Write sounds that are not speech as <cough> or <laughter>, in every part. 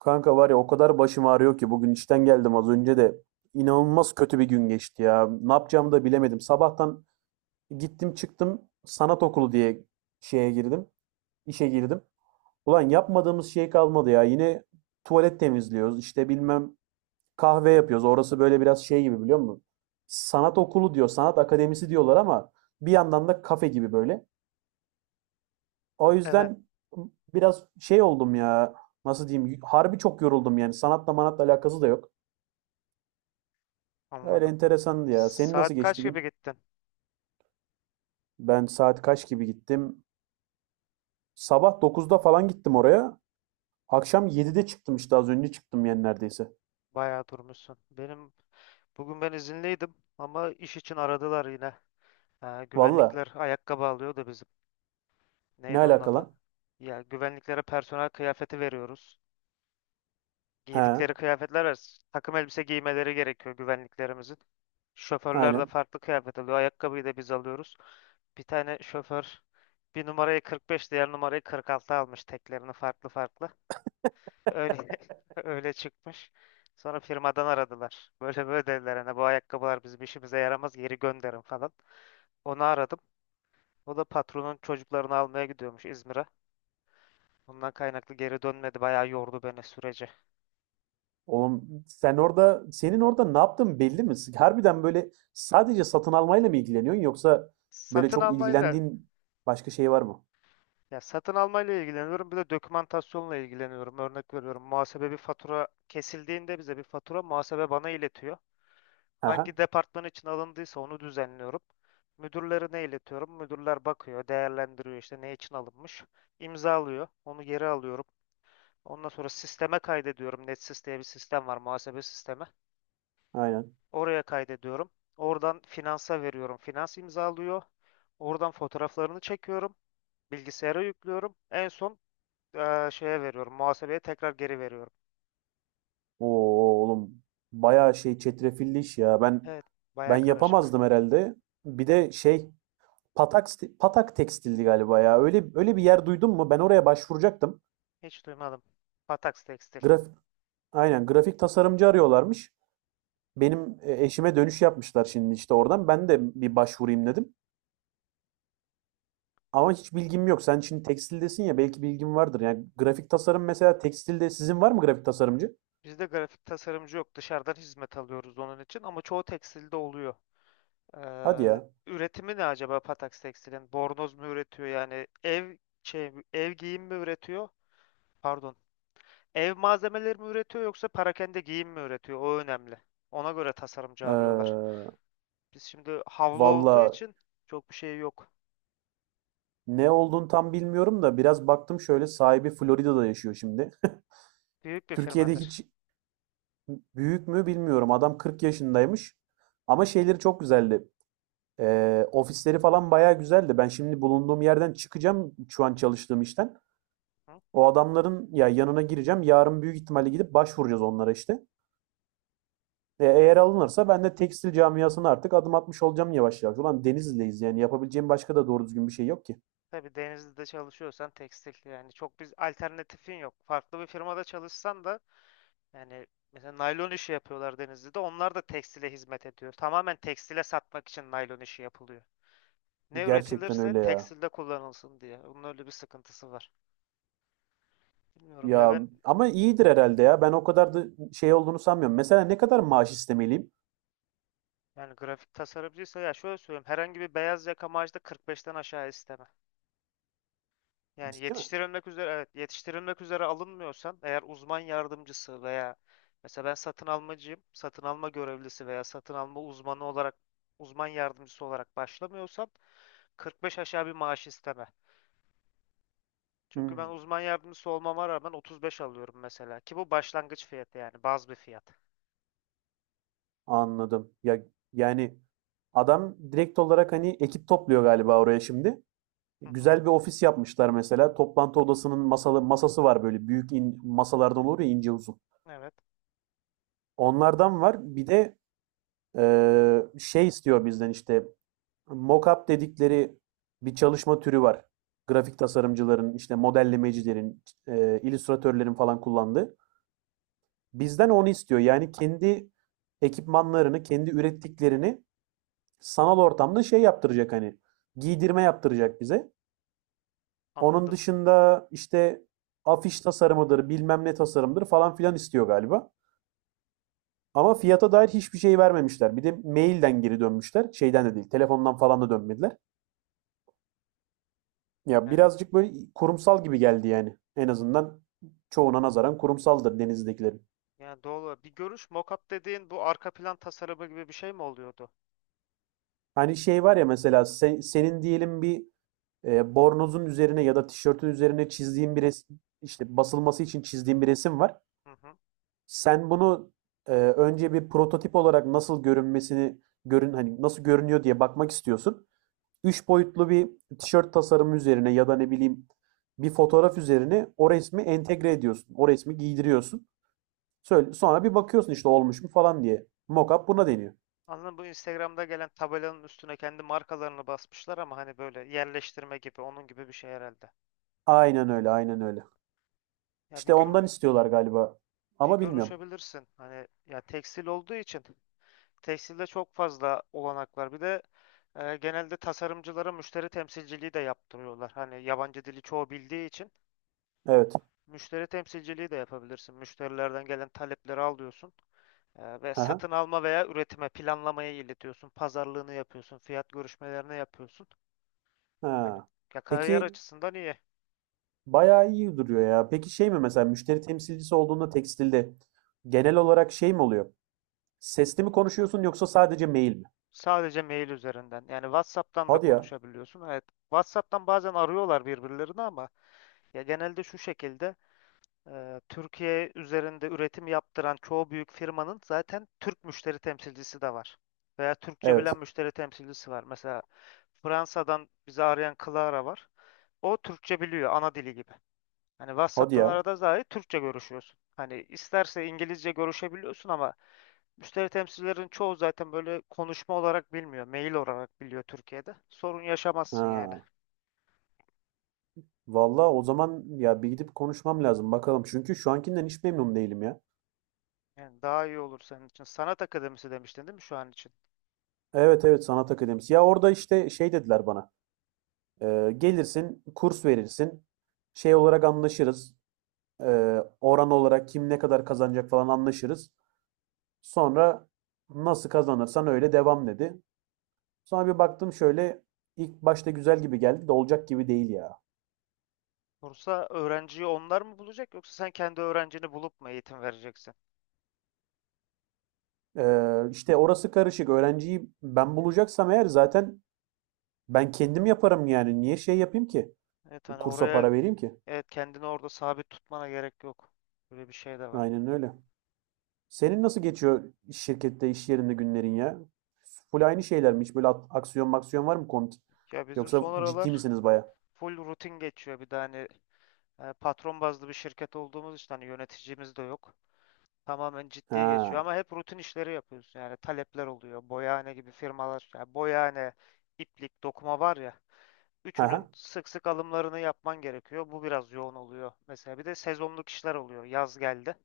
Kanka var ya o kadar başım ağrıyor ki bugün işten geldim az önce de inanılmaz kötü bir gün geçti ya. Ne yapacağımı da bilemedim. Sabahtan gittim çıktım sanat okulu diye şeye girdim, işe girdim. Ulan yapmadığımız şey kalmadı ya. Yine tuvalet temizliyoruz, işte bilmem kahve yapıyoruz. Orası böyle biraz şey gibi biliyor musun? Sanat okulu diyor, sanat akademisi diyorlar ama bir yandan da kafe gibi böyle. O Evet, yüzden biraz şey oldum ya. Nasıl diyeyim? Harbi çok yoruldum yani. Sanatla manatla alakası da yok. Öyle anladım. enteresandı ya. Senin nasıl Saat kaç geçti gibi gün? gittin? Ben saat kaç gibi gittim? Sabah 9'da falan gittim oraya. Akşam 7'de çıktım işte az önce çıktım yani neredeyse. Bayağı durmuşsun. Benim bugün ben izinliydim ama iş için aradılar yine. Ha, Valla güvenlikler ayakkabı alıyor da bizim. ne Neydi onun alaka adı? lan? Ya güvenliklere personel kıyafeti veriyoruz. He, Giydikleri kıyafetler var. Takım elbise giymeleri gerekiyor güvenliklerimizin. Şoförler de aynen. farklı kıyafet alıyor. Ayakkabıyı da biz alıyoruz. Bir tane şoför bir numarayı 45, diğer numarayı 46 almış teklerini farklı farklı. Öyle <laughs> öyle çıkmış. Sonra firmadan aradılar. Böyle böyle dediler hani bu ayakkabılar bizim işimize yaramaz geri gönderin falan. Onu aradım. O da patronun çocuklarını almaya gidiyormuş İzmir'e. Bundan kaynaklı geri dönmedi. Bayağı yordu beni süreci. Oğlum sen orada senin orada ne yaptığın belli mi? Harbiden böyle sadece satın almayla mı ilgileniyorsun yoksa böyle Satın çok almayla ilgilendiğin başka şey var mı? Satın almayla ilgileniyorum. Bir de dokümantasyonla ilgileniyorum. Örnek veriyorum. Muhasebe bir fatura kesildiğinde bize bir fatura muhasebe bana iletiyor. Aha, Hangi departman için alındıysa onu düzenliyorum. Müdürlerine iletiyorum. Müdürler bakıyor, değerlendiriyor işte ne için alınmış. İmzalıyor. Onu geri alıyorum. Ondan sonra sisteme kaydediyorum. NetSys diye bir sistem var, muhasebe sistemi. aynen. Oraya kaydediyorum. Oradan finansa veriyorum. Finans imzalıyor. Oradan fotoğraflarını çekiyorum. Bilgisayara yüklüyorum. En son şeye veriyorum. Muhasebeye tekrar geri veriyorum. Oo, oğlum bayağı şey çetrefilli iş ya. Ben Evet, ben baya karışık. yapamazdım herhalde. Bir de şey Patak Patak Tekstil'di galiba ya. Öyle öyle bir yer duydum mu? Ben oraya başvuracaktım. Hiç duymadım. Patax Tekstil. Grafik aynen grafik tasarımcı arıyorlarmış. Benim eşime dönüş yapmışlar şimdi işte oradan. Ben de bir başvurayım dedim. Ama hiç bilgim yok. Sen şimdi tekstildesin ya belki bilgim vardır. Yani grafik tasarım mesela tekstilde sizin var mı grafik tasarımcı? Bizde grafik tasarımcı yok. Dışarıdan hizmet alıyoruz onun için ama çoğu tekstilde oluyor. Hadi Ee, ya. Üretimi ne acaba Patax Tekstil'in? Bornoz mu üretiyor yani ev giyim mi üretiyor? Pardon. Ev malzemeleri mi üretiyor yoksa perakende giyim mi üretiyor? O önemli. Ona göre tasarımcı arıyorlar. Ee, Biz şimdi havlu olduğu Valla için çok bir şey yok. ne olduğunu tam bilmiyorum da biraz baktım şöyle sahibi Florida'da yaşıyor şimdi. Büyük <laughs> bir Türkiye'de firmadır. hiç Büyük mü bilmiyorum. Adam 40 yaşındaymış. Ama şeyleri çok güzeldi. Ofisleri falan bayağı güzeldi. Ben şimdi bulunduğum yerden çıkacağım şu an çalıştığım işten. Hı? O adamların ya yanına gireceğim. Yarın büyük ihtimalle gidip başvuracağız onlara işte. Yani, Eğer alınırsa ben de tekstil camiasına artık adım atmış olacağım yavaş yavaş. Ulan Denizli'deyiz yani yapabileceğim başka da doğru düzgün bir şey yok ki. tabii Denizli'de çalışıyorsan tekstil yani çok bir alternatifin yok. Farklı bir firmada çalışsan da. Yani mesela naylon işi yapıyorlar Denizli'de. Onlar da tekstile hizmet ediyor. Tamamen tekstile satmak için naylon işi yapılıyor. Ne Gerçekten üretilirse öyle ya. tekstilde kullanılsın diye. Bunun öyle bir sıkıntısı var. Bilmiyorum ya Ya ben. ama iyidir herhalde ya. Ben o kadar da şey olduğunu sanmıyorum. Mesela ne kadar maaş istemeliyim? Yani grafik tasarımcıysa ya şöyle söyleyeyim. Herhangi bir beyaz yaka maaşı da 45'ten aşağı isteme. Yani Ciddi mi? yetiştirilmek üzere, evet yetiştirilmek üzere alınmıyorsan eğer uzman yardımcısı veya mesela ben satın almacıyım, satın alma görevlisi veya satın alma uzmanı olarak uzman yardımcısı olarak başlamıyorsam 45 aşağı bir maaş isteme. Çünkü ben Hmm. uzman yardımcısı olmama rağmen 35 alıyorum mesela ki bu başlangıç fiyatı yani baz bir fiyat. Anladım. Ya, yani adam direkt olarak hani ekip topluyor galiba oraya şimdi. Hı hı, Güzel bir ofis yapmışlar mesela. Toplantı odasının masalı, masası var böyle büyük masalardan olur ya ince uzun. evet, Onlardan var. Bir de şey istiyor bizden işte mockup dedikleri bir çalışma türü var. Grafik tasarımcıların, işte modellemecilerin, illüstratörlerin falan kullandığı. Bizden onu istiyor. Yani kendi ekipmanlarını, kendi ürettiklerini sanal ortamda şey yaptıracak hani giydirme yaptıracak bize. Onun anladım. dışında işte afiş tasarımıdır, bilmem ne tasarımdır falan filan istiyor galiba. Ama fiyata dair hiçbir şey vermemişler. Bir de mailden geri dönmüşler. Şeyden de değil, telefondan falan da dönmediler. Ya Yani, birazcık böyle kurumsal gibi geldi yani. En azından çoğuna nazaran kurumsaldır denizdekilerin. yani, doğru. Bir görüş, mockup dediğin bu arka plan tasarımı gibi bir şey mi oluyordu? Hani şey var ya mesela senin diyelim bir bornozun üzerine ya da tişörtün üzerine çizdiğin bir resim, işte basılması için çizdiğin bir resim var. Hı hı. Sen bunu önce bir prototip olarak nasıl görünmesini görün hani nasıl görünüyor diye bakmak istiyorsun. Üç boyutlu bir tişört tasarımı üzerine ya da ne bileyim bir fotoğraf üzerine o resmi entegre ediyorsun. O resmi giydiriyorsun. Söyle, sonra bir bakıyorsun işte olmuş mu falan diye. Mockup buna deniyor. Anladın. Bu Instagram'da gelen tabelanın üstüne kendi markalarını basmışlar ama hani böyle yerleştirme gibi onun gibi bir şey herhalde. Aynen öyle, aynen öyle. Ya İşte ondan istiyorlar galiba. bir Ama bilmiyorum. görüşebilirsin. Hani ya tekstil olduğu için tekstilde çok fazla olanak var. Bir de genelde tasarımcılara müşteri temsilciliği de yaptırıyorlar. Hani yabancı dili çoğu bildiği için Evet. müşteri temsilciliği de yapabilirsin. Müşterilerden gelen talepleri alıyorsun. Ve Aha. satın alma veya üretime planlamaya iletiyorsun. Pazarlığını yapıyorsun. Fiyat görüşmelerini yapıyorsun. Hani Ha. ya kariyer Peki, açısından iyi. bayağı iyi duruyor ya. Peki şey mi mesela müşteri temsilcisi olduğunda tekstilde genel olarak şey mi oluyor? Sesli mi konuşuyorsun yoksa sadece mail mi? Sadece mail üzerinden. Yani WhatsApp'tan da Hadi ya. konuşabiliyorsun. Evet. WhatsApp'tan bazen arıyorlar birbirlerini ama ya genelde şu şekilde Türkiye üzerinde üretim yaptıran çoğu büyük firmanın zaten Türk müşteri temsilcisi de var. Veya Türkçe Evet. bilen müşteri temsilcisi var. Mesela Fransa'dan bizi arayan Clara var. O Türkçe biliyor ana dili gibi. Hani Hadi WhatsApp'tan ya. arada dahi Türkçe görüşüyorsun. Hani isterse İngilizce görüşebiliyorsun ama müşteri temsilcilerin çoğu zaten böyle konuşma olarak bilmiyor. Mail olarak biliyor Türkiye'de. Sorun yaşamazsın yani. Ha. Vallahi o zaman ya bir gidip konuşmam lazım bakalım. Çünkü şu ankinden hiç memnun değilim ya. Yani daha iyi olur senin için. Sanat akademisi demiştin değil mi şu an için? Evet, evet, sanat akademisi. Ya orada işte şey dediler bana. Gelirsin kurs verirsin. Şey olarak anlaşırız. Oran olarak kim ne kadar kazanacak falan anlaşırız. Sonra nasıl kazanırsan öyle devam dedi. Sonra bir baktım şöyle ilk başta güzel gibi geldi de olacak gibi değil ya. Bursa öğrenciyi onlar mı bulacak yoksa sen kendi öğrencini bulup mu eğitim vereceksin? İşte orası karışık. Öğrenciyi ben bulacaksam eğer zaten ben kendim yaparım yani. Niye şey yapayım ki? Evet, hani Kursa oraya, para vereyim ki. evet, kendini orada sabit tutmana gerek yok. Böyle bir şey de var. Aynen öyle. Senin nasıl geçiyor iş şirkette, iş yerinde günlerin ya? Full aynı şeyler mi? Hiç böyle aksiyon maksiyon var mı komik? Ya bizim Yoksa son ciddi aralar misiniz baya? full rutin geçiyor. Bir de hani patron bazlı bir şirket olduğumuz için hani yöneticimiz de yok. Tamamen ciddiye geçiyor Ha. ama hep rutin işleri yapıyorsun yani talepler oluyor. Boyahane gibi firmalar yani boyahane, iplik, dokuma var ya Ha ha. üçünün sık sık alımlarını yapman gerekiyor. Bu biraz yoğun oluyor. Mesela bir de sezonluk işler oluyor. Yaz geldi.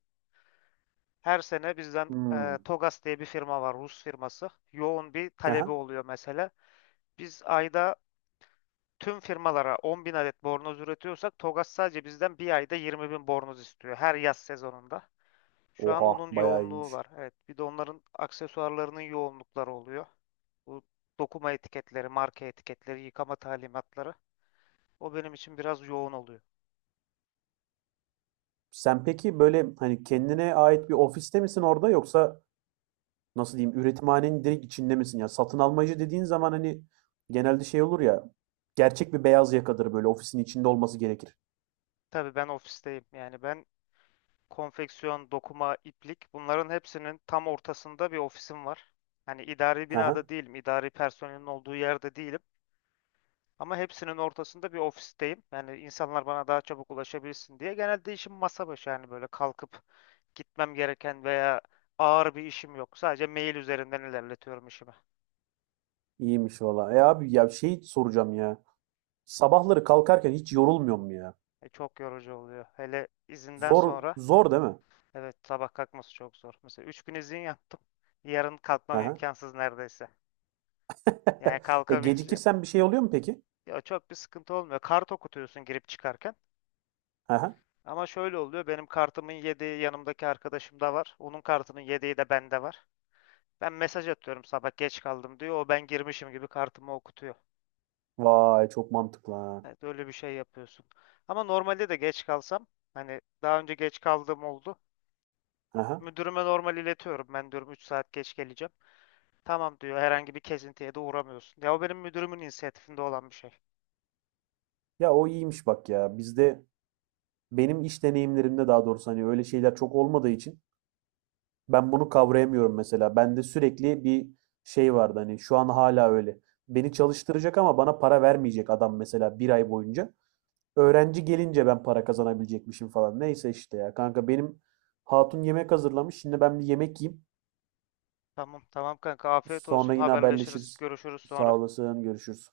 Her sene bizden Hmm. Togas diye bir firma var, Rus firması. Yoğun bir Ha ha. talebi oluyor mesela. Biz ayda tüm firmalara 10 bin adet bornoz üretiyorsak Togas sadece bizden bir ayda 20 bin bornoz istiyor her yaz sezonunda. Şu an Oha, onun bayağı yoğunluğu iyiymiş. var. Evet. Bir de onların aksesuarlarının yoğunlukları oluyor. Bu dokuma etiketleri, marka etiketleri, yıkama talimatları. O benim için biraz yoğun oluyor. Sen peki böyle hani kendine ait bir ofiste misin orada yoksa nasıl diyeyim üretimhanenin direkt içinde misin ya? Satın almacı dediğin zaman hani genelde şey olur ya gerçek bir beyaz yakadır böyle ofisin içinde olması gerekir. Tabii ben ofisteyim. Yani ben konfeksiyon, dokuma, iplik bunların hepsinin tam ortasında bir ofisim var. Hani idari Hı hı. binada değilim, idari personelin olduğu yerde değilim. Ama hepsinin ortasında bir ofisteyim. Yani insanlar bana daha çabuk ulaşabilsin diye. Genelde işim masa başı yani böyle kalkıp gitmem gereken veya ağır bir işim yok. Sadece mail üzerinden ilerletiyorum işimi. İyiymiş valla. E abi ya şey soracağım ya. Sabahları kalkarken hiç yorulmuyor mu ya? Çok yorucu oluyor. Hele izinden Zor, sonra zor değil mi? evet sabah kalkması çok zor. Mesela 3 gün izin yaptım. Yarın Hı kalkmam hı. imkansız neredeyse. Yani <laughs> E kalkabileceğim. gecikirsen bir şey oluyor mu peki? Ya çok bir sıkıntı olmuyor. Kart okutuyorsun girip çıkarken. Hı hı. Ama şöyle oluyor. Benim kartımın yedeği yanımdaki arkadaşım da var. Onun kartının yedeği de bende var. Ben mesaj atıyorum sabah geç kaldım diyor. O ben girmişim gibi kartımı okutuyor. Vay, çok mantıklı ha. Evet, öyle bir şey yapıyorsun. Ama normalde de geç kalsam hani daha önce geç kaldığım oldu. Hı hı. Müdürüme normal iletiyorum. Ben diyorum 3 saat geç geleceğim. Tamam diyor. Herhangi bir kesintiye de uğramıyorsun. Ya o benim müdürümün inisiyatifinde olan bir şey. Ya o iyiymiş bak ya. Bizde benim iş deneyimlerimde daha doğrusu hani öyle şeyler çok olmadığı için ben bunu kavrayamıyorum mesela. Bende sürekli bir şey vardı hani şu an hala öyle. Beni çalıştıracak ama bana para vermeyecek adam mesela bir ay boyunca. Öğrenci gelince ben para kazanabilecekmişim falan. Neyse işte ya kanka benim hatun yemek hazırlamış. Şimdi ben bir yemek yiyeyim. Tamam, tamam, kanka, afiyet olsun. Sonra yine Haberleşiriz. haberleşiriz. Görüşürüz sonra. Sağ olasın, görüşürüz.